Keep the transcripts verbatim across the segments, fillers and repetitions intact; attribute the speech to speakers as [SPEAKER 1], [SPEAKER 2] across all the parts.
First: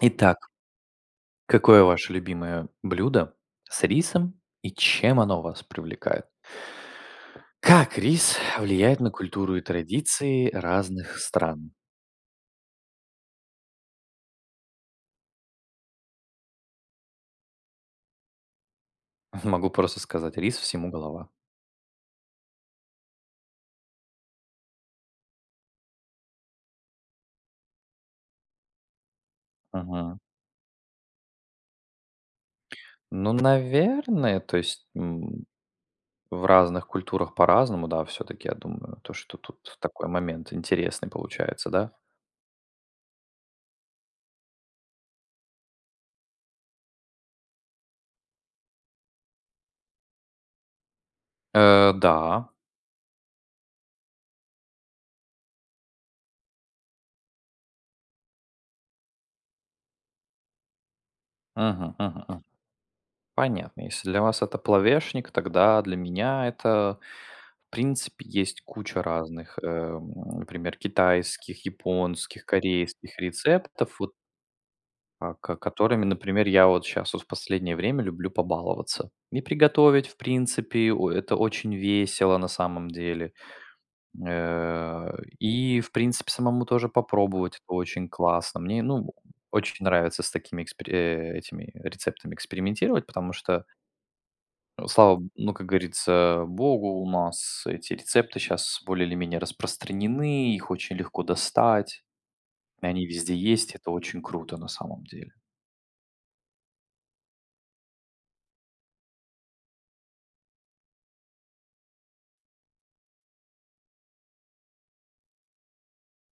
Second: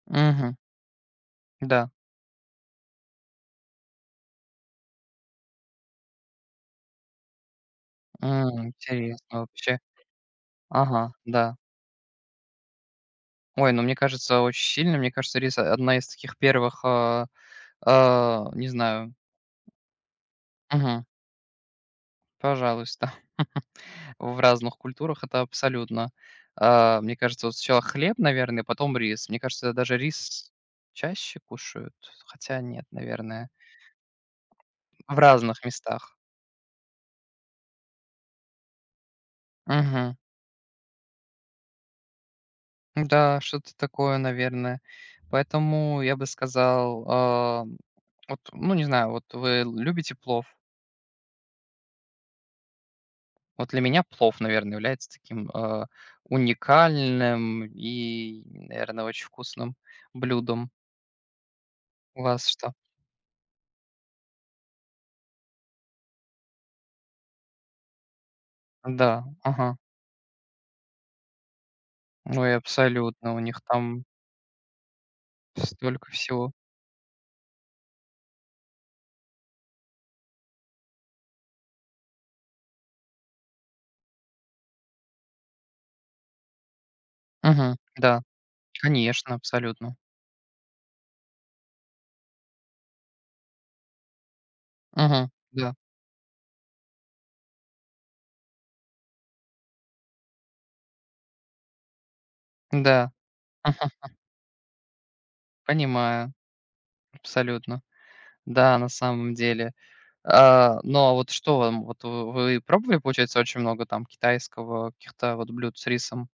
[SPEAKER 1] Итак,
[SPEAKER 2] Мгм.
[SPEAKER 1] какое
[SPEAKER 2] Да.
[SPEAKER 1] ваше любимое блюдо с рисом и чем оно вас привлекает? Как рис
[SPEAKER 2] М,
[SPEAKER 1] влияет на
[SPEAKER 2] интересно
[SPEAKER 1] культуру и
[SPEAKER 2] вообще.
[SPEAKER 1] традиции
[SPEAKER 2] Ага,
[SPEAKER 1] разных
[SPEAKER 2] да.
[SPEAKER 1] стран?
[SPEAKER 2] Ой, ну, мне кажется, очень сильно. Мне кажется, рис- одна из таких первых, а, а, не знаю.
[SPEAKER 1] Могу просто сказать, рис всему
[SPEAKER 2] Мгм.
[SPEAKER 1] голова.
[SPEAKER 2] Пожалуйста. В разных культурах это абсолютно. А, мне кажется, вот сначала хлеб, наверное, потом рис. Мне кажется, даже
[SPEAKER 1] Мгм.
[SPEAKER 2] рис чаще кушают, хотя нет,
[SPEAKER 1] Ну,
[SPEAKER 2] наверное,
[SPEAKER 1] наверное, то есть
[SPEAKER 2] в
[SPEAKER 1] м,
[SPEAKER 2] разных местах.
[SPEAKER 1] в разных культурах по-разному, да, все-таки, я думаю, то, что тут такой
[SPEAKER 2] Мгм.
[SPEAKER 1] момент интересный получается, да?
[SPEAKER 2] Да, что-то такое, наверное. Поэтому я бы сказал, а, вот, ну, не знаю, вот вы любите плов?
[SPEAKER 1] Э, да.
[SPEAKER 2] Вот для меня плов, наверное, является таким а, уникальным и, наверное, очень вкусным блюдом.
[SPEAKER 1] Мгм,
[SPEAKER 2] У
[SPEAKER 1] мгм.
[SPEAKER 2] вас что?
[SPEAKER 1] Понятно. Если для вас это плавешник, тогда для меня это, в принципе, есть куча
[SPEAKER 2] Да,
[SPEAKER 1] разных, э,
[SPEAKER 2] ага.
[SPEAKER 1] м, например, китайских, японских,
[SPEAKER 2] Ну и
[SPEAKER 1] корейских
[SPEAKER 2] абсолютно, у них
[SPEAKER 1] рецептов,
[SPEAKER 2] там
[SPEAKER 1] вот, а, ко- которыми,
[SPEAKER 2] столько
[SPEAKER 1] например,
[SPEAKER 2] всего.
[SPEAKER 1] я вот сейчас вот в последнее время люблю побаловаться. И приготовить, в принципе, о- это очень весело на самом деле. Э, И, в принципе, самому тоже попробовать это
[SPEAKER 2] Мгм.
[SPEAKER 1] очень
[SPEAKER 2] Да,
[SPEAKER 1] классно. Мне, ну,
[SPEAKER 2] конечно,
[SPEAKER 1] очень
[SPEAKER 2] абсолютно.
[SPEAKER 1] нравится с такими экспер- э, этими рецептами экспериментировать, потому что Слава, б-
[SPEAKER 2] Мгм.
[SPEAKER 1] ну, как
[SPEAKER 2] Да,
[SPEAKER 1] говорится, богу, у нас эти рецепты сейчас более или менее распространены, их очень легко достать, и они
[SPEAKER 2] да,
[SPEAKER 1] везде есть, это
[SPEAKER 2] мгм,
[SPEAKER 1] очень круто на самом деле.
[SPEAKER 2] понимаю, абсолютно. Да, на самом деле. А, но вот что вам, вот вы вы пробовали, получается, очень много там китайского, каких-то вот блюд с рисом?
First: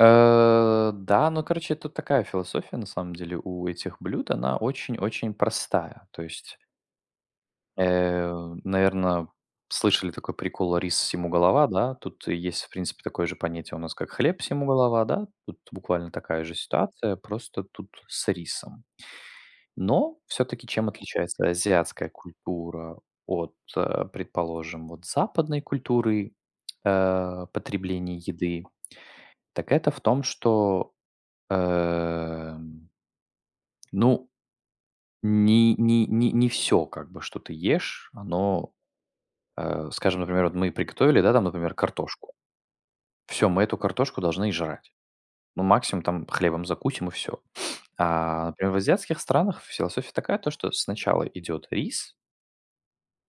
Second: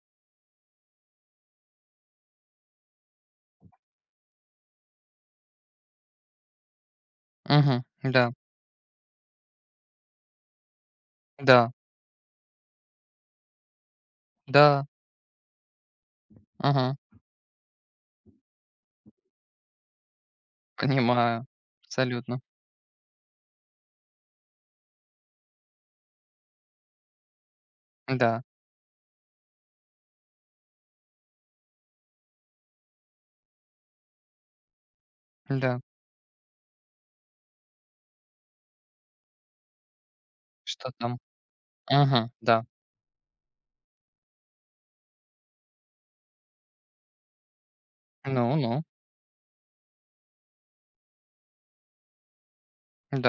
[SPEAKER 1] Э, да, ну, короче, тут такая философия, на самом деле, у этих блюд, она очень-очень простая. То есть,
[SPEAKER 2] Мгм. Да,
[SPEAKER 1] наверное, слышали такой прикол «рис всему голова»,
[SPEAKER 2] да,
[SPEAKER 1] да? Тут и есть, в принципе, такое же понятие у нас, как «хлеб всему
[SPEAKER 2] да,
[SPEAKER 1] голова», да? Тут буквально такая же
[SPEAKER 2] мгм.
[SPEAKER 1] ситуация, просто тут с рисом. Но все-таки чем
[SPEAKER 2] Понимаю.
[SPEAKER 1] отличается азиатская
[SPEAKER 2] Абсолютно.
[SPEAKER 1] культура от, э, предположим, вот западной культуры, э, потребления
[SPEAKER 2] Да,
[SPEAKER 1] еды, так это в том, что, эм, ну, не
[SPEAKER 2] да.
[SPEAKER 1] не не не все, как бы, что ты ешь, оно, э, скажем, например, вот мы
[SPEAKER 2] Что там?
[SPEAKER 1] приготовили, да, там, например,
[SPEAKER 2] Мгм.
[SPEAKER 1] картошку.
[SPEAKER 2] Да.
[SPEAKER 1] Все, мы эту картошку должны и жрать. Ну, максимум там хлебом закусим и все. А,
[SPEAKER 2] Ну
[SPEAKER 1] например, в
[SPEAKER 2] ну.
[SPEAKER 1] азиатских странах философия такая, то что сначала идет рис,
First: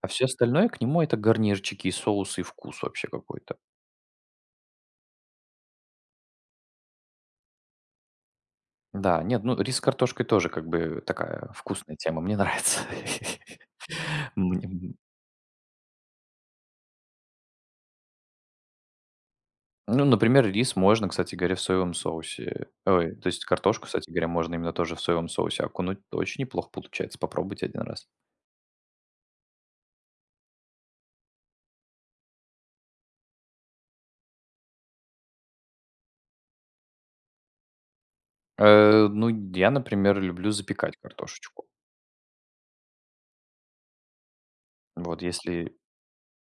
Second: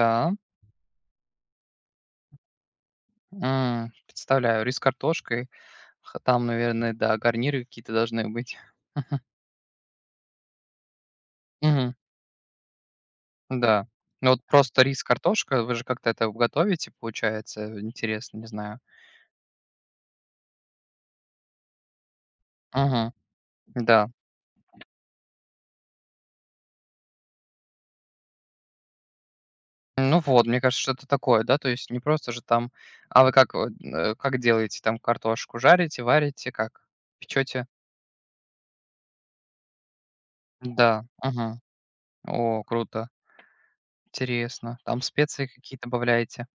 [SPEAKER 1] а все остальное к нему — это гарнирчики и соусы, и вкус вообще какой-то.
[SPEAKER 2] М, представляю, рис с картошкой. Х там, наверное, да, гарниры какие-то должны быть.
[SPEAKER 1] Да, нет, ну, рис с картошкой тоже как бы такая
[SPEAKER 2] Мгм.
[SPEAKER 1] вкусная тема, мне нравится.
[SPEAKER 2] Да. Ну вот
[SPEAKER 1] Мне,
[SPEAKER 2] просто
[SPEAKER 1] м
[SPEAKER 2] рис, картошка, вы же как-то это готовите, получается, интересно, не знаю.
[SPEAKER 1] Ну, например, рис можно, кстати говоря, в соевом соусе.
[SPEAKER 2] Мгм.
[SPEAKER 1] Ой, то есть картошку,
[SPEAKER 2] Да.
[SPEAKER 1] кстати говоря, можно именно тоже в соевом соусе окунуть. Очень неплохо получается, попробуйте один раз.
[SPEAKER 2] Ну вот, мне кажется, что-то такое, да, то есть не просто же там, а вы как, вот, э, как делаете там картошку? Жарите, варите, как? Печете?
[SPEAKER 1] Э, ну, я, например, люблю запекать
[SPEAKER 2] Да, ага.
[SPEAKER 1] картошечку.
[SPEAKER 2] О, круто, интересно. Там
[SPEAKER 1] Вот
[SPEAKER 2] специи
[SPEAKER 1] если
[SPEAKER 2] какие добавляете?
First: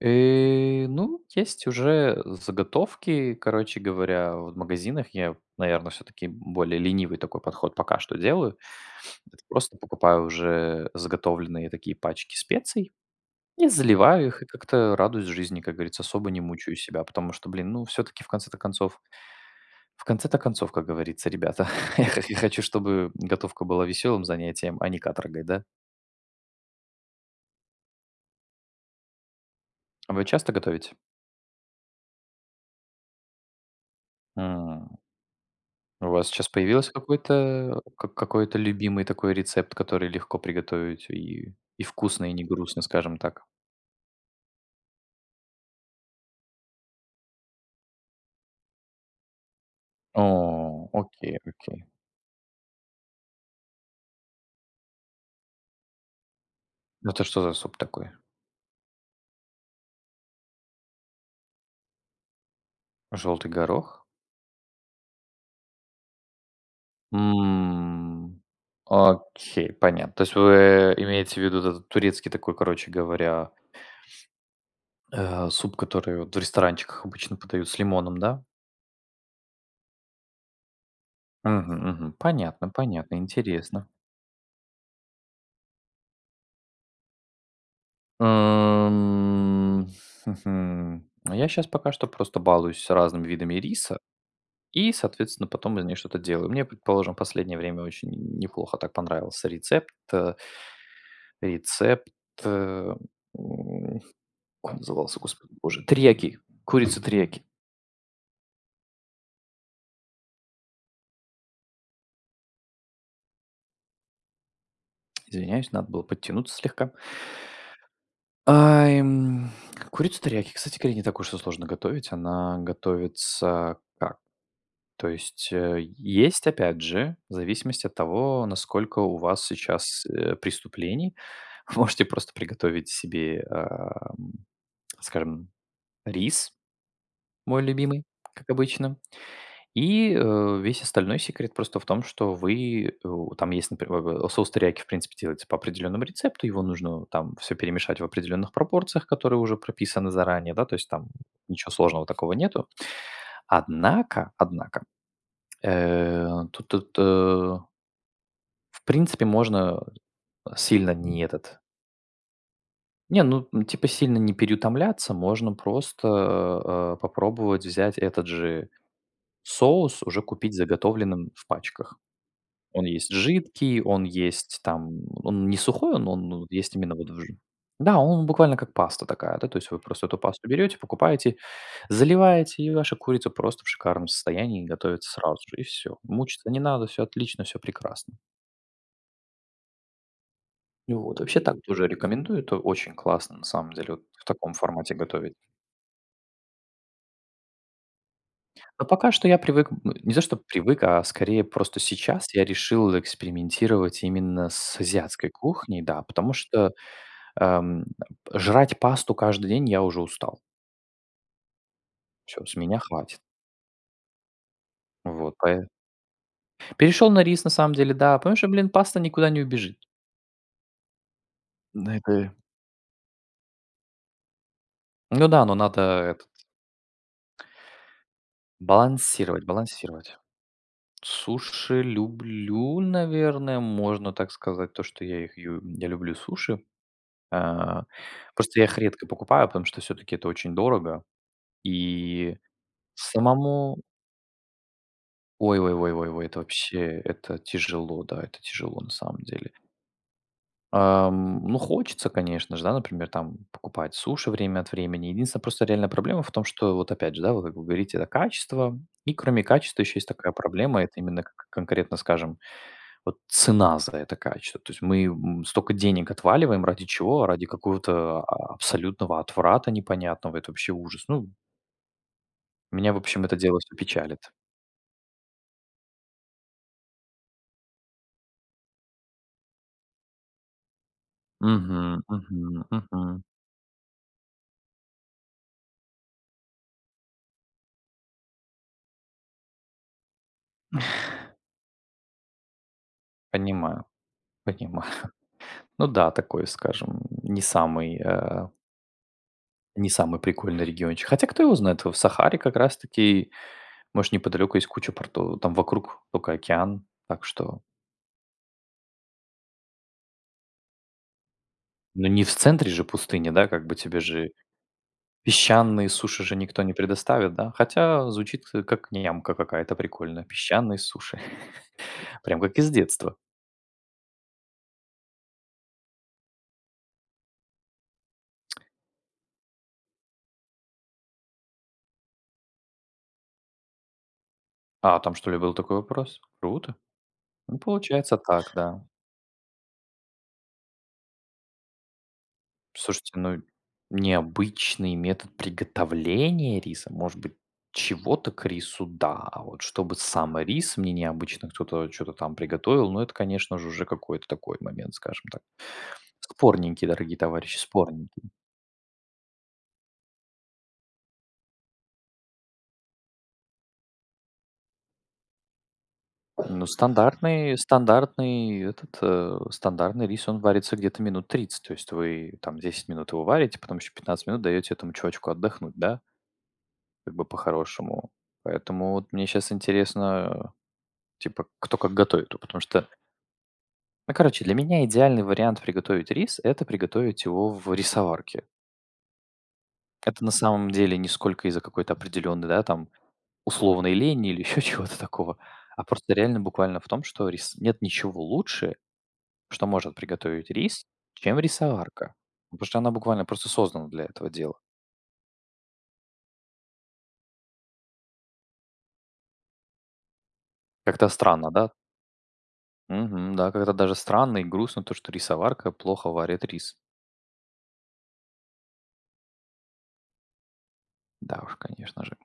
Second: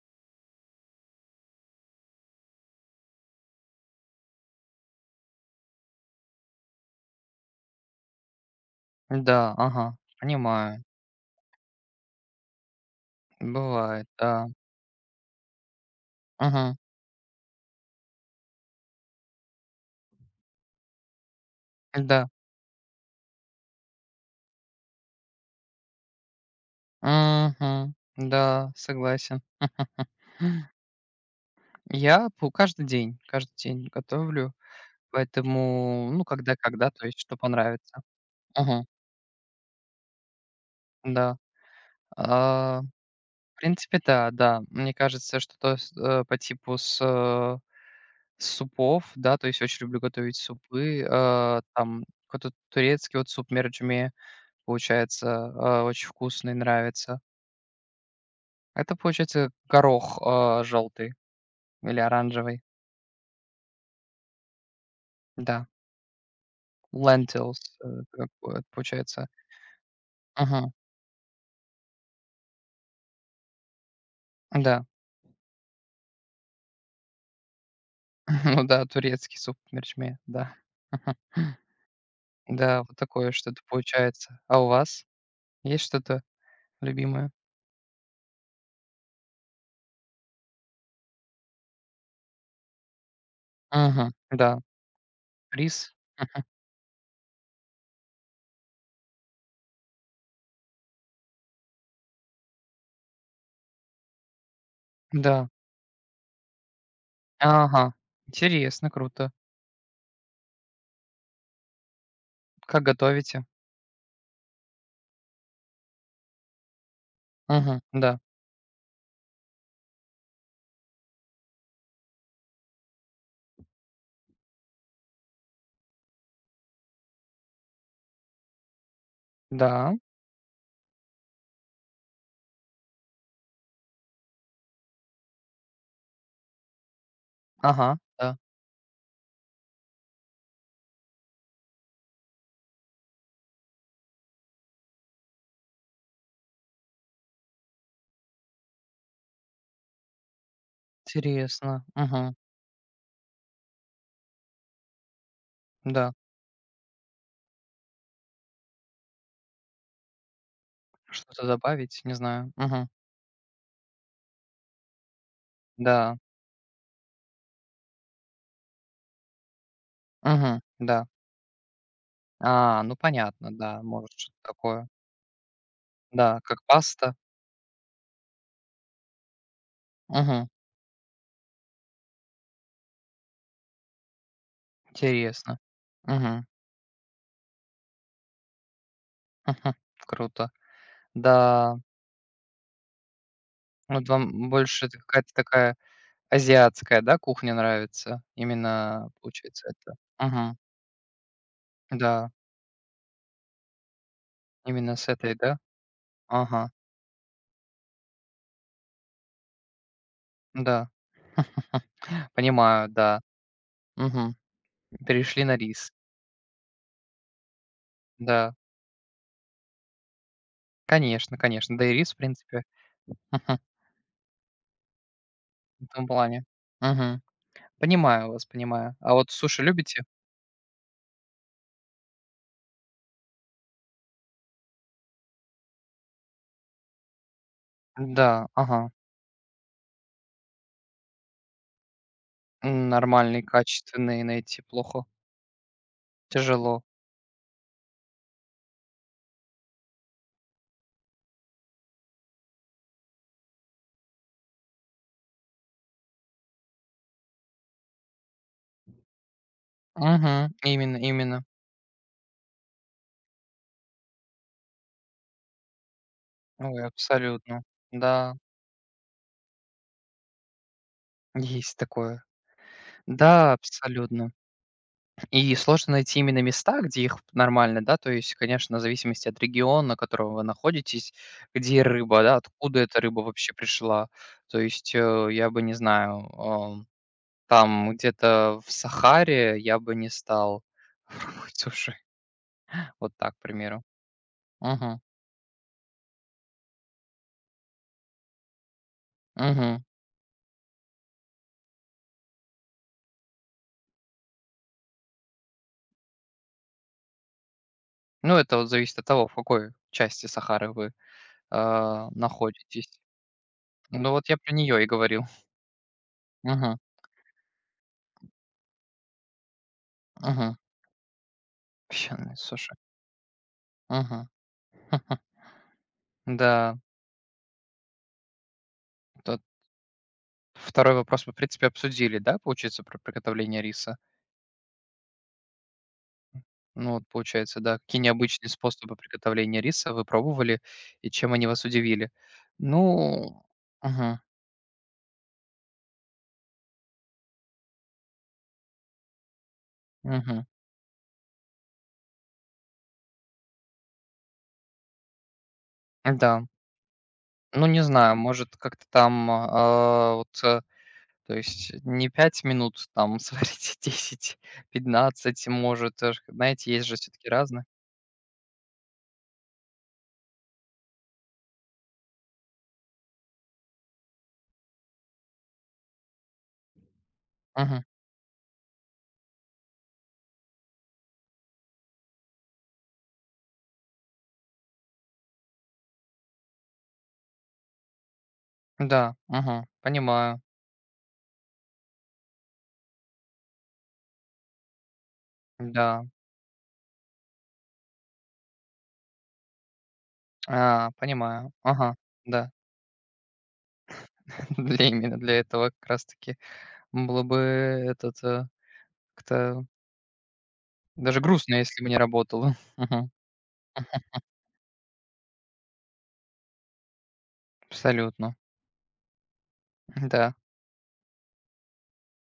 [SPEAKER 1] И Ну, есть уже заготовки, короче говоря, в магазинах. Я, наверное, все-таки более ленивый такой подход пока что делаю. Это
[SPEAKER 2] Да,
[SPEAKER 1] просто
[SPEAKER 2] ага,
[SPEAKER 1] покупаю
[SPEAKER 2] понимаю,
[SPEAKER 1] уже заготовленные такие пачки специй и
[SPEAKER 2] бывает,
[SPEAKER 1] заливаю их, и
[SPEAKER 2] да,
[SPEAKER 1] как-то радуюсь жизни, как говорится, особо не
[SPEAKER 2] мгм,
[SPEAKER 1] мучаю себя, потому что, блин, ну, все-таки в конце-то концов, в конце-то концов, как говорится, ребята, я х-
[SPEAKER 2] да,
[SPEAKER 1] я хочу, чтобы готовка была веселым занятием, а не каторгой, да?
[SPEAKER 2] мгм, да, согласен.
[SPEAKER 1] А вы часто готовите?
[SPEAKER 2] Я пу каждый день, каждый день готовлю,
[SPEAKER 1] У
[SPEAKER 2] поэтому, ну,
[SPEAKER 1] вас сейчас
[SPEAKER 2] когда когда,
[SPEAKER 1] появился
[SPEAKER 2] то есть что
[SPEAKER 1] какой-то
[SPEAKER 2] понравится.
[SPEAKER 1] ка какой-то
[SPEAKER 2] Мгм,
[SPEAKER 1] любимый такой рецепт, который легко приготовить
[SPEAKER 2] да.
[SPEAKER 1] и и вкусно, и не
[SPEAKER 2] А
[SPEAKER 1] грустно, скажем так?
[SPEAKER 2] В принципе, да, да. Мне кажется, что-то с э, по типу с, э, супов, да, то есть очень люблю
[SPEAKER 1] О,
[SPEAKER 2] готовить супы.
[SPEAKER 1] окей,
[SPEAKER 2] Э,
[SPEAKER 1] окей.
[SPEAKER 2] там какой-то турецкий вот суп мерджме получается, э, очень вкусный, нравится.
[SPEAKER 1] Это что за суп такой?
[SPEAKER 2] Это получается горох, э, желтый или оранжевый,
[SPEAKER 1] Желтый горох?
[SPEAKER 2] да. Lentils, э, как
[SPEAKER 1] М.
[SPEAKER 2] бы это получается.
[SPEAKER 1] Окей, понятно. То есть
[SPEAKER 2] Мгм.
[SPEAKER 1] вы имеете в виду вот этот турецкий такой, короче говоря,
[SPEAKER 2] Да.
[SPEAKER 1] э, суп, который вот в ресторанчиках обычно подают с лимоном, да?
[SPEAKER 2] Ну да, турецкий суп мерчме. да.
[SPEAKER 1] Мгм, мгм. Понятно,
[SPEAKER 2] Да, вот
[SPEAKER 1] понятно,
[SPEAKER 2] такое что-то
[SPEAKER 1] интересно.
[SPEAKER 2] получается. А у вас есть что-то любимое?
[SPEAKER 1] Эм, хм-хм. А я сейчас пока что просто балуюсь с разными видами риса
[SPEAKER 2] Мгм. Да.
[SPEAKER 1] и, соответственно,
[SPEAKER 2] Рис?
[SPEAKER 1] потом из нее что-то делаю. Мне, предположим, в последнее время очень неплохо так понравился рецепт, э, рецепт, э, м, как он назывался,
[SPEAKER 2] Мгм. Да.
[SPEAKER 1] господи боже, терияки, курица терияки.
[SPEAKER 2] Ага. Интересно, круто. Как готовите?
[SPEAKER 1] Извиняюсь, надо было подтянуться слегка.
[SPEAKER 2] Мгм. Да.
[SPEAKER 1] А, эм, Курица терияки, кстати говоря, не так уж и сложно готовить. Она готовится как? То есть, э, есть, опять же, в зависимости от того, насколько у вас
[SPEAKER 2] Да.
[SPEAKER 1] сейчас, э, преступлений. Вы можете просто приготовить себе, ам, скажем, рис, мой
[SPEAKER 2] Ага.
[SPEAKER 1] любимый,
[SPEAKER 2] Да.
[SPEAKER 1] как обычно. И, э, весь остальной секрет просто в том, что вы, у там есть, например, в соус терияки, в принципе, делается по определенному рецепту, его нужно там все перемешать в определенных пропорциях, которые уже прописаны заранее, да, то есть там ничего
[SPEAKER 2] Интересно.
[SPEAKER 1] сложного такого
[SPEAKER 2] Мгм.
[SPEAKER 1] нету. Однако, однако
[SPEAKER 2] Да.
[SPEAKER 1] Э, тут тут, э, В принципе, можно сильно не
[SPEAKER 2] Что-то
[SPEAKER 1] этот
[SPEAKER 2] добавить? Не знаю. Мгм.
[SPEAKER 1] не, ну, м, типа, сильно не переутомляться, можно просто,
[SPEAKER 2] Да.
[SPEAKER 1] э, попробовать взять этот же соус, уже купить
[SPEAKER 2] Мгм. Да.
[SPEAKER 1] заготовленным в пачках.
[SPEAKER 2] А,
[SPEAKER 1] Он
[SPEAKER 2] ну
[SPEAKER 1] есть
[SPEAKER 2] понятно, да,
[SPEAKER 1] жидкий, он
[SPEAKER 2] может что-то
[SPEAKER 1] есть
[SPEAKER 2] такое.
[SPEAKER 1] там он не сухой, он он
[SPEAKER 2] Да,
[SPEAKER 1] ну,
[SPEAKER 2] как
[SPEAKER 1] есть именно вот
[SPEAKER 2] паста.
[SPEAKER 1] в жи Да, он буквально как паста такая, да, то есть вы просто эту пасту
[SPEAKER 2] Мгм.
[SPEAKER 1] берете, покупаете, заливаете, и ваша курица просто в шикарном состоянии готовится сразу же,
[SPEAKER 2] Интересно.
[SPEAKER 1] и все.
[SPEAKER 2] Мгм.
[SPEAKER 1] Мучиться не надо, все отлично, все прекрасно.
[SPEAKER 2] Мгм. Круто.
[SPEAKER 1] Ну вот, вообще так
[SPEAKER 2] Да.
[SPEAKER 1] тоже рекомендую, это очень классно на самом деле вот
[SPEAKER 2] Вот
[SPEAKER 1] в
[SPEAKER 2] вам
[SPEAKER 1] таком
[SPEAKER 2] больше
[SPEAKER 1] формате
[SPEAKER 2] это какая-то
[SPEAKER 1] готовить.
[SPEAKER 2] такая азиатская, да, кухня нравится?
[SPEAKER 1] Но
[SPEAKER 2] Именно
[SPEAKER 1] пока что я привык,
[SPEAKER 2] получается
[SPEAKER 1] ну,
[SPEAKER 2] это.
[SPEAKER 1] не то что
[SPEAKER 2] Мгм.
[SPEAKER 1] привык, а скорее просто
[SPEAKER 2] Да.
[SPEAKER 1] сейчас я решил экспериментировать именно с
[SPEAKER 2] Именно с
[SPEAKER 1] азиатской
[SPEAKER 2] этой, да?
[SPEAKER 1] кухней, да, потому
[SPEAKER 2] Ага,
[SPEAKER 1] что, ам, жрать пасту каждый день я уже устал.
[SPEAKER 2] да.
[SPEAKER 1] Всё, с меня
[SPEAKER 2] Понимаю,
[SPEAKER 1] хватит.
[SPEAKER 2] да. Мгм.
[SPEAKER 1] Вот,
[SPEAKER 2] Перешли на рис.
[SPEAKER 1] перешел на рис на самом деле, да, потому что,
[SPEAKER 2] Да,
[SPEAKER 1] блин, паста никуда не убежит.
[SPEAKER 2] конечно, конечно. Да
[SPEAKER 1] Ну
[SPEAKER 2] и рис, в
[SPEAKER 1] это
[SPEAKER 2] принципе,
[SPEAKER 1] ну да, но надо
[SPEAKER 2] в этом
[SPEAKER 1] этот
[SPEAKER 2] плане. Мгм. Понимаю вас, понимаю. А вот
[SPEAKER 1] балансировать,
[SPEAKER 2] суши любите?
[SPEAKER 1] балансировать. Суши люблю, наверное, можно так сказать, то, что я их ю я люблю суши. А,
[SPEAKER 2] Да,
[SPEAKER 1] просто я их
[SPEAKER 2] ага.
[SPEAKER 1] редко покупаю, потому что все таки это очень дорого. И
[SPEAKER 2] М, Нормальные,
[SPEAKER 1] самому
[SPEAKER 2] качественные найти плохо.
[SPEAKER 1] ой ой ой ой ой, это
[SPEAKER 2] Тяжело.
[SPEAKER 1] вообще, это тяжело, да, это тяжело на самом деле. Ам, ну, хочется, конечно же, да, например, там покупать суши время от времени. Единственная просто реальная проблема в том, что вот опять же, да, вот как вы говорите, это качество. И кроме качества еще есть такая
[SPEAKER 2] Мгм.
[SPEAKER 1] проблема, это
[SPEAKER 2] Именно,
[SPEAKER 1] именно к
[SPEAKER 2] именно.
[SPEAKER 1] конкретно, скажем Вот цена за это качество. То есть мы, м, столько денег отваливаем
[SPEAKER 2] Ой,
[SPEAKER 1] ради чего? Ради
[SPEAKER 2] абсолютно.
[SPEAKER 1] какого-то
[SPEAKER 2] Да,
[SPEAKER 1] а абсолютного отврата непонятного. Это вообще ужас. Ну,
[SPEAKER 2] есть такое.
[SPEAKER 1] меня, в общем, это
[SPEAKER 2] Да,
[SPEAKER 1] дело все печалит.
[SPEAKER 2] абсолютно. И сложно найти именно места, где их нормально, да, то есть, конечно, в зависимости от региона, в котором вы находитесь,
[SPEAKER 1] Мгм,
[SPEAKER 2] где рыба, да,
[SPEAKER 1] мгм,
[SPEAKER 2] откуда эта рыба
[SPEAKER 1] мгм.
[SPEAKER 2] вообще пришла. То есть, э, я бы, не знаю, ам, там где-то в Сахаре я бы не стал пробовать суши. Вот так, к примеру.
[SPEAKER 1] Понимаю,
[SPEAKER 2] Мгм,
[SPEAKER 1] понимаю. Ну да, такой, скажем, не самый, э,
[SPEAKER 2] мгм.
[SPEAKER 1] не самый прикольный региончик. Хотя кто его знает, в Сахаре как раз таки, может, неподалеку есть куча портов, там вокруг только океан. Так что,
[SPEAKER 2] Ну, это вот зависит от того, в какой части Сахары вы,
[SPEAKER 1] ну,
[SPEAKER 2] а,
[SPEAKER 1] не в центре же
[SPEAKER 2] находитесь.
[SPEAKER 1] пустыни, да, как бы тебе
[SPEAKER 2] Ну, вот
[SPEAKER 1] же
[SPEAKER 2] я про нее и говорил.
[SPEAKER 1] Песчаные суши же никто не
[SPEAKER 2] Мгм,
[SPEAKER 1] предоставит, да? Хотя звучит, э, как нямка какая-то прикольная.
[SPEAKER 2] мгм.
[SPEAKER 1] Песчаные суши.
[SPEAKER 2] Песчаные
[SPEAKER 1] Прям как из
[SPEAKER 2] суши.
[SPEAKER 1] детства.
[SPEAKER 2] Мгм. Да, то Второй вопрос мы, в принципе, обсудили, да, получается, про приготовление риса?
[SPEAKER 1] А, там что ли был такой вопрос? Круто.
[SPEAKER 2] Ну, вот
[SPEAKER 1] Ну,
[SPEAKER 2] получается, да, какие
[SPEAKER 1] получается так,
[SPEAKER 2] необычные
[SPEAKER 1] да.
[SPEAKER 2] способы приготовления риса вы пробовали и чем они вас удивили?
[SPEAKER 1] Слушайте, ну,
[SPEAKER 2] Ну, мгм,
[SPEAKER 1] необычный метод приготовления риса. Может быть, чего-то к рису, да. А вот чтобы сам
[SPEAKER 2] мгм,
[SPEAKER 1] рис мне необычно кто-то что-то там приготовил, ну, это, конечно же, уже какой-то такой момент, скажем так.
[SPEAKER 2] да.
[SPEAKER 1] Спорненький, дорогие товарищи,
[SPEAKER 2] Ну, не знаю,
[SPEAKER 1] спорненький.
[SPEAKER 2] может, как-то там, а, вот, э, то есть не пять минут там сварить, десять, пятнадцать, может, э,
[SPEAKER 1] Ну,
[SPEAKER 2] знаете, есть же все таки
[SPEAKER 1] стандартный
[SPEAKER 2] разные.
[SPEAKER 1] стандартный этот, э, стандартный рис, он варится где-то минут тридцать. То есть вы там десять минут его варите, потом еще пятнадцать минут даете этому чувачку отдохнуть, да, как бы
[SPEAKER 2] Мгм.
[SPEAKER 1] по-хорошему. Поэтому вот мне сейчас интересно, типа, кто как готовит. Ну, потому что, ну, короче, для меня идеальный вариант приготовить рис — это приготовить его в рисоварке.
[SPEAKER 2] Да, мгм,
[SPEAKER 1] Это на
[SPEAKER 2] понимаю,
[SPEAKER 1] самом деле не сколько из-за какой-то определенной, да, там, условной лени или еще чего-то такого, а
[SPEAKER 2] да,
[SPEAKER 1] просто реально буквально в том, что рис нет ничего лучше, Что может приготовить рис,
[SPEAKER 2] а,
[SPEAKER 1] чем
[SPEAKER 2] понимаю, ага,
[SPEAKER 1] рисоварка.
[SPEAKER 2] да.
[SPEAKER 1] Ну, потому что она буквально просто создана для этого дела.
[SPEAKER 2] Для именно для этого как раз таки было бы этот, э, как-то
[SPEAKER 1] Как-то
[SPEAKER 2] даже
[SPEAKER 1] странно,
[SPEAKER 2] грустно,
[SPEAKER 1] да?
[SPEAKER 2] если бы не работало. Мгм.
[SPEAKER 1] Мгм, да, как-то даже странно и грустно то, что рисоварка плохо варит рис.
[SPEAKER 2] Абсолютно. Да,
[SPEAKER 1] Да уж, конечно же,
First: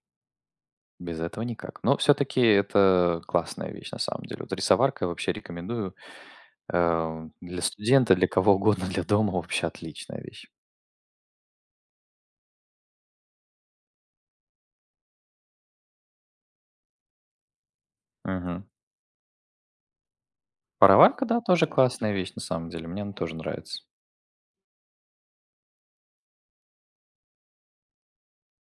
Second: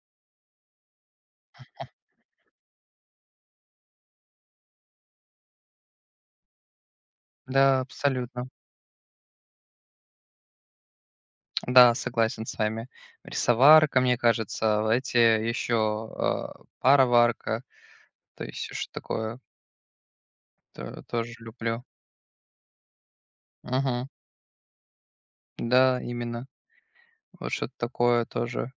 [SPEAKER 1] без этого никак. Но все-таки это классная вещь на самом деле. Вот рисоварка вообще рекомендую э, для
[SPEAKER 2] да,
[SPEAKER 1] студента, для
[SPEAKER 2] абсолютно.
[SPEAKER 1] кого угодно, для дома вообще отличная вещь.
[SPEAKER 2] Да, согласен с вами. Рисоварка, мне кажется, а эти еще, э, пароварка, то
[SPEAKER 1] Мгм.
[SPEAKER 2] есть что такое то
[SPEAKER 1] Пароварка,
[SPEAKER 2] тоже
[SPEAKER 1] да, тоже
[SPEAKER 2] люблю.
[SPEAKER 1] классная вещь на самом деле. Мне она тоже нравится.
[SPEAKER 2] Мгм. Да, именно. Вот что-то такое тоже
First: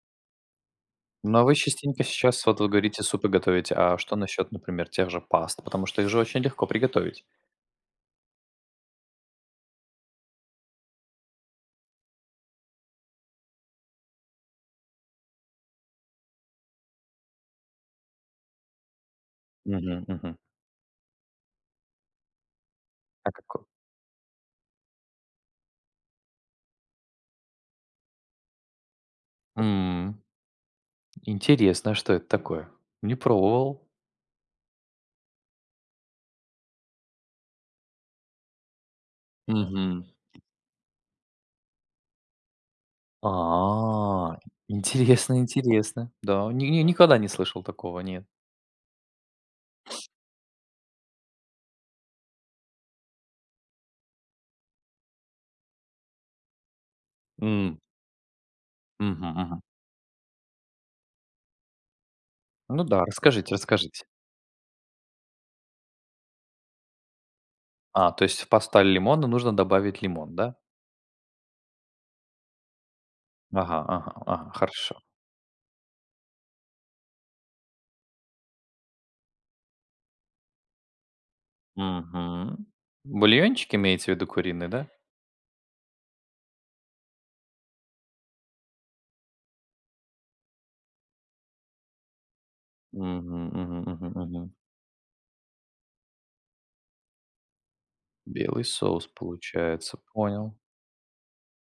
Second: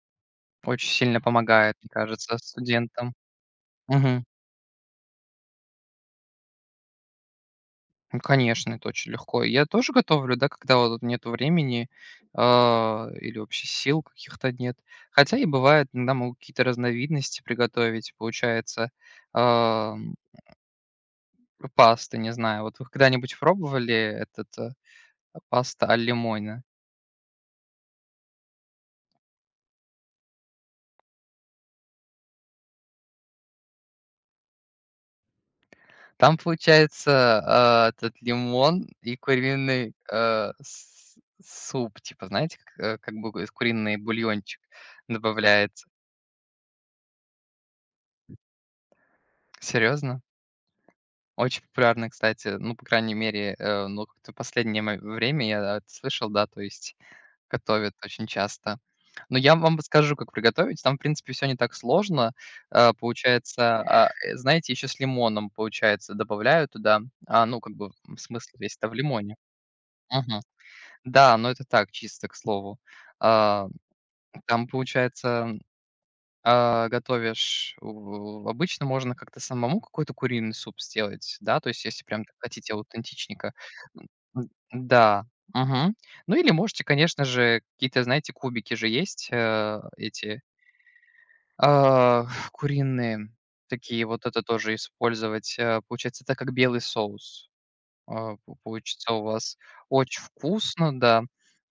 [SPEAKER 2] очень сильно
[SPEAKER 1] Но вы
[SPEAKER 2] помогает, мне
[SPEAKER 1] частенько
[SPEAKER 2] кажется,
[SPEAKER 1] сейчас, вот вы говорите,
[SPEAKER 2] студентам.
[SPEAKER 1] супы готовите. А что
[SPEAKER 2] Мгм.
[SPEAKER 1] насчет, например, тех же паст? Потому что их же очень легко приготовить.
[SPEAKER 2] Ну, конечно, это очень легко. Я тоже готовлю, да, когда вот нету времени, а, или вообще сил каких-то нет. Хотя и бывает, иногда могу какие-то разновидности приготовить, получается,
[SPEAKER 1] Мгм,
[SPEAKER 2] ам,
[SPEAKER 1] мгм.
[SPEAKER 2] пасты, не знаю. Вот вы
[SPEAKER 1] А
[SPEAKER 2] когда-нибудь
[SPEAKER 1] како
[SPEAKER 2] пробовали этот, э, паста аль лимоне?
[SPEAKER 1] М, интересно, а что это такое? Не пробовал.
[SPEAKER 2] Там получается, а, этот лимон и куриный,
[SPEAKER 1] Мгм.
[SPEAKER 2] э, с суп, типа, знаете, как, э, как бы куриный
[SPEAKER 1] А,
[SPEAKER 2] бульончик
[SPEAKER 1] интересно,
[SPEAKER 2] добавляется.
[SPEAKER 1] интересно. Да, ни ни никогда не слышал такого, нет.
[SPEAKER 2] Серьезно? Очень популярно, кстати. Ну, по крайней мере, э, ну, как-то в последнее мо время я это слышал, да, то есть
[SPEAKER 1] М,
[SPEAKER 2] готовят очень часто.
[SPEAKER 1] мгм,
[SPEAKER 2] Но я
[SPEAKER 1] мгм.
[SPEAKER 2] вам подскажу, как приготовить. Там, в принципе, все не так сложно.
[SPEAKER 1] Ну
[SPEAKER 2] Э,
[SPEAKER 1] да, расскажите,
[SPEAKER 2] получается,
[SPEAKER 1] расскажите.
[SPEAKER 2] а, э, знаете, еще с лимоном, получается, добавляю туда. А, ну, как бы,
[SPEAKER 1] А,
[SPEAKER 2] м,
[SPEAKER 1] то есть в
[SPEAKER 2] смысл весь
[SPEAKER 1] пасталь
[SPEAKER 2] это в
[SPEAKER 1] лимона
[SPEAKER 2] лимоне.
[SPEAKER 1] нужно добавить лимон,
[SPEAKER 2] Мгм.
[SPEAKER 1] да?
[SPEAKER 2] Да, но это так, чисто к слову. А,
[SPEAKER 1] Ага, ага, ага,
[SPEAKER 2] там,
[SPEAKER 1] хорошо.
[SPEAKER 2] получается а, готовишь, у обычно можно как-то самому какой-то куриный суп сделать, да, то есть если прям так
[SPEAKER 1] Мгм.
[SPEAKER 2] хотите аутентичненько.
[SPEAKER 1] Бульончик имеете в
[SPEAKER 2] М,
[SPEAKER 1] виду
[SPEAKER 2] м,
[SPEAKER 1] куриный, да?
[SPEAKER 2] да, мгм. Ну или можете, конечно же, какие-то, знаете, кубики же есть, э, эти, а, куриные,
[SPEAKER 1] Мгм, мгм,
[SPEAKER 2] такие,
[SPEAKER 1] мгм,
[SPEAKER 2] вот это
[SPEAKER 1] мгм.
[SPEAKER 2] тоже использовать. Э, получается, это как белый соус, а, по
[SPEAKER 1] Белый соус
[SPEAKER 2] получится у вас.
[SPEAKER 1] получается,
[SPEAKER 2] Очень
[SPEAKER 1] понял.
[SPEAKER 2] вкусно, да.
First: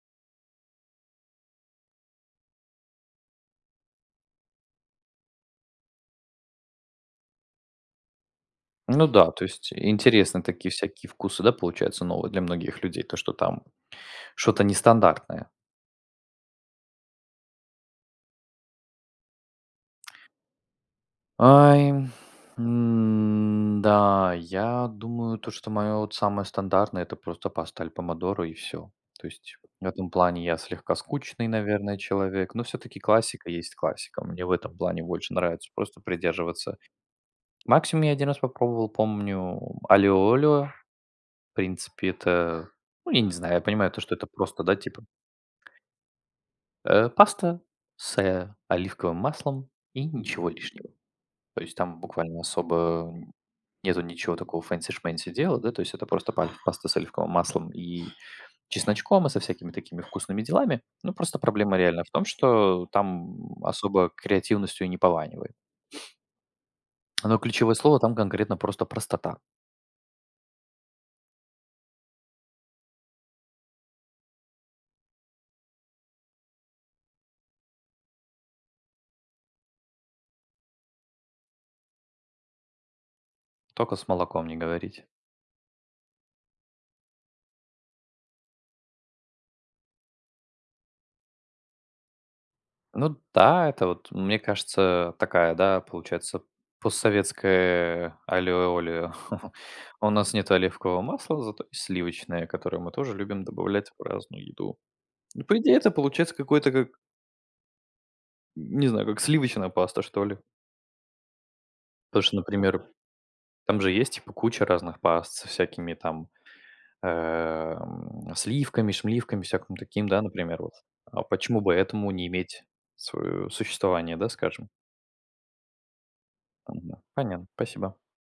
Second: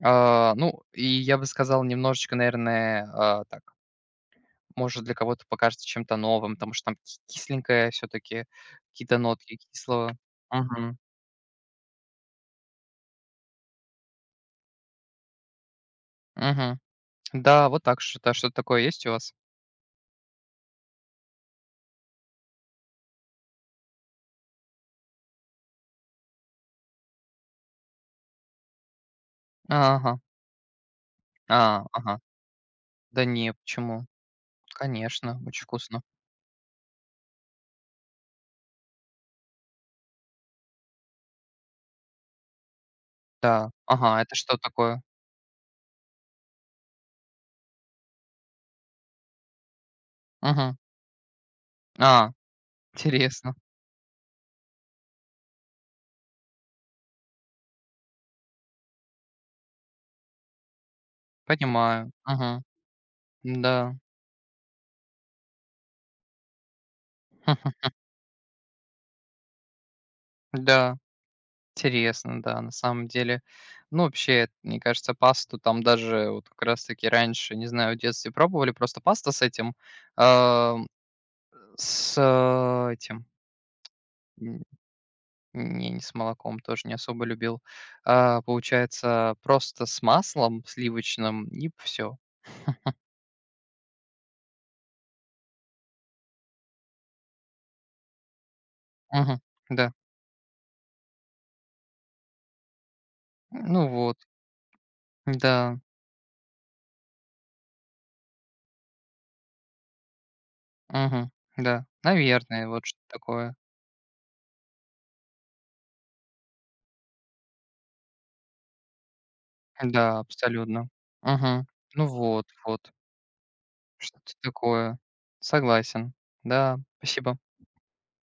[SPEAKER 2] А, ну, и я бы сказал, немножечко, наверное, а, так может, для кого-то покажется чем-то новым, потому что там ки- кисленькое все-таки,
[SPEAKER 1] Ну
[SPEAKER 2] какие-то
[SPEAKER 1] да, то
[SPEAKER 2] нотки
[SPEAKER 1] есть
[SPEAKER 2] кислого.
[SPEAKER 1] интересны такие
[SPEAKER 2] Мгм.
[SPEAKER 1] всякие вкусы, да, получается, новые для многих людей, то, что там что-то нестандартное.
[SPEAKER 2] Мгм. Да, вот так что-то, что-то такое есть у вас?
[SPEAKER 1] Ай, м, да, я думаю, то, что мое вот самое стандартное, это просто паста аль помодоро и все. То есть в этом
[SPEAKER 2] Ага,
[SPEAKER 1] плане я слегка скучный,
[SPEAKER 2] а,
[SPEAKER 1] наверное,
[SPEAKER 2] ага.
[SPEAKER 1] человек, но все-таки
[SPEAKER 2] Да
[SPEAKER 1] классика
[SPEAKER 2] не,
[SPEAKER 1] есть
[SPEAKER 2] почему?
[SPEAKER 1] классика. Мне в этом плане больше
[SPEAKER 2] Конечно, очень
[SPEAKER 1] нравится просто
[SPEAKER 2] вкусно.
[SPEAKER 1] придерживаться. Максимум я один раз попробовал, помню, алио. В принципе, это, ну, я не знаю, я
[SPEAKER 2] Да,
[SPEAKER 1] понимаю то, что
[SPEAKER 2] ага,
[SPEAKER 1] это
[SPEAKER 2] это что
[SPEAKER 1] просто, да,
[SPEAKER 2] такое?
[SPEAKER 1] типа, э, паста с, э, оливковым маслом и ничего
[SPEAKER 2] Мгм.
[SPEAKER 1] лишнего. То есть там
[SPEAKER 2] А,
[SPEAKER 1] буквально особо н
[SPEAKER 2] интересно,
[SPEAKER 1] нету ничего такого фэнси-шмэнси дела, да, то есть это просто паль паста с оливковым маслом и чесночком, и со всякими такими вкусными делами. Ну, просто проблема реально в
[SPEAKER 2] понимаю.
[SPEAKER 1] том,
[SPEAKER 2] Мгм.
[SPEAKER 1] что там
[SPEAKER 2] Да,
[SPEAKER 1] особо креативностью и не пованивает. Но ключевое слово там конкретно просто простота.
[SPEAKER 2] да. Интересно, да, на самом деле. Ну, вообще, мне кажется, пасту там даже вот как раз-таки раньше, не знаю, в детстве пробовали, просто паста с этим, а, с э, этим,
[SPEAKER 1] Только с молоком не
[SPEAKER 2] н-
[SPEAKER 1] говорите.
[SPEAKER 2] не, не с молоком, тоже не особо любил. А, получается, просто с маслом сливочным и все.
[SPEAKER 1] Ну да, это вот, мне кажется, такая, да, получается, постсоветская аллио-олио.
[SPEAKER 2] Мгм. Да.
[SPEAKER 1] У нас нет оливкового масла, зато есть сливочное, которое мы тоже любим
[SPEAKER 2] Ну
[SPEAKER 1] добавлять в
[SPEAKER 2] вот,
[SPEAKER 1] разную еду. Ну, по идее,
[SPEAKER 2] да.
[SPEAKER 1] это получается какой-то как, не знаю, как сливочная паста, что ли.
[SPEAKER 2] Мгм. Да.
[SPEAKER 1] Потому что,
[SPEAKER 2] Наверное, вот
[SPEAKER 1] например,
[SPEAKER 2] что такое.
[SPEAKER 1] там же есть типа куча разных паст со всякими там эм, сливками, шмливками, всяким таким,
[SPEAKER 2] Да,
[SPEAKER 1] да, например. Вот.
[SPEAKER 2] абсолютно.
[SPEAKER 1] А почему
[SPEAKER 2] Мгм.
[SPEAKER 1] бы
[SPEAKER 2] Ну
[SPEAKER 1] этому не
[SPEAKER 2] вот,
[SPEAKER 1] иметь
[SPEAKER 2] вот.
[SPEAKER 1] свое существование, да,
[SPEAKER 2] Что-то
[SPEAKER 1] скажем?
[SPEAKER 2] такое. Согласен. Да,
[SPEAKER 1] Мгм.
[SPEAKER 2] спасибо.
[SPEAKER 1] Понятно, спасибо.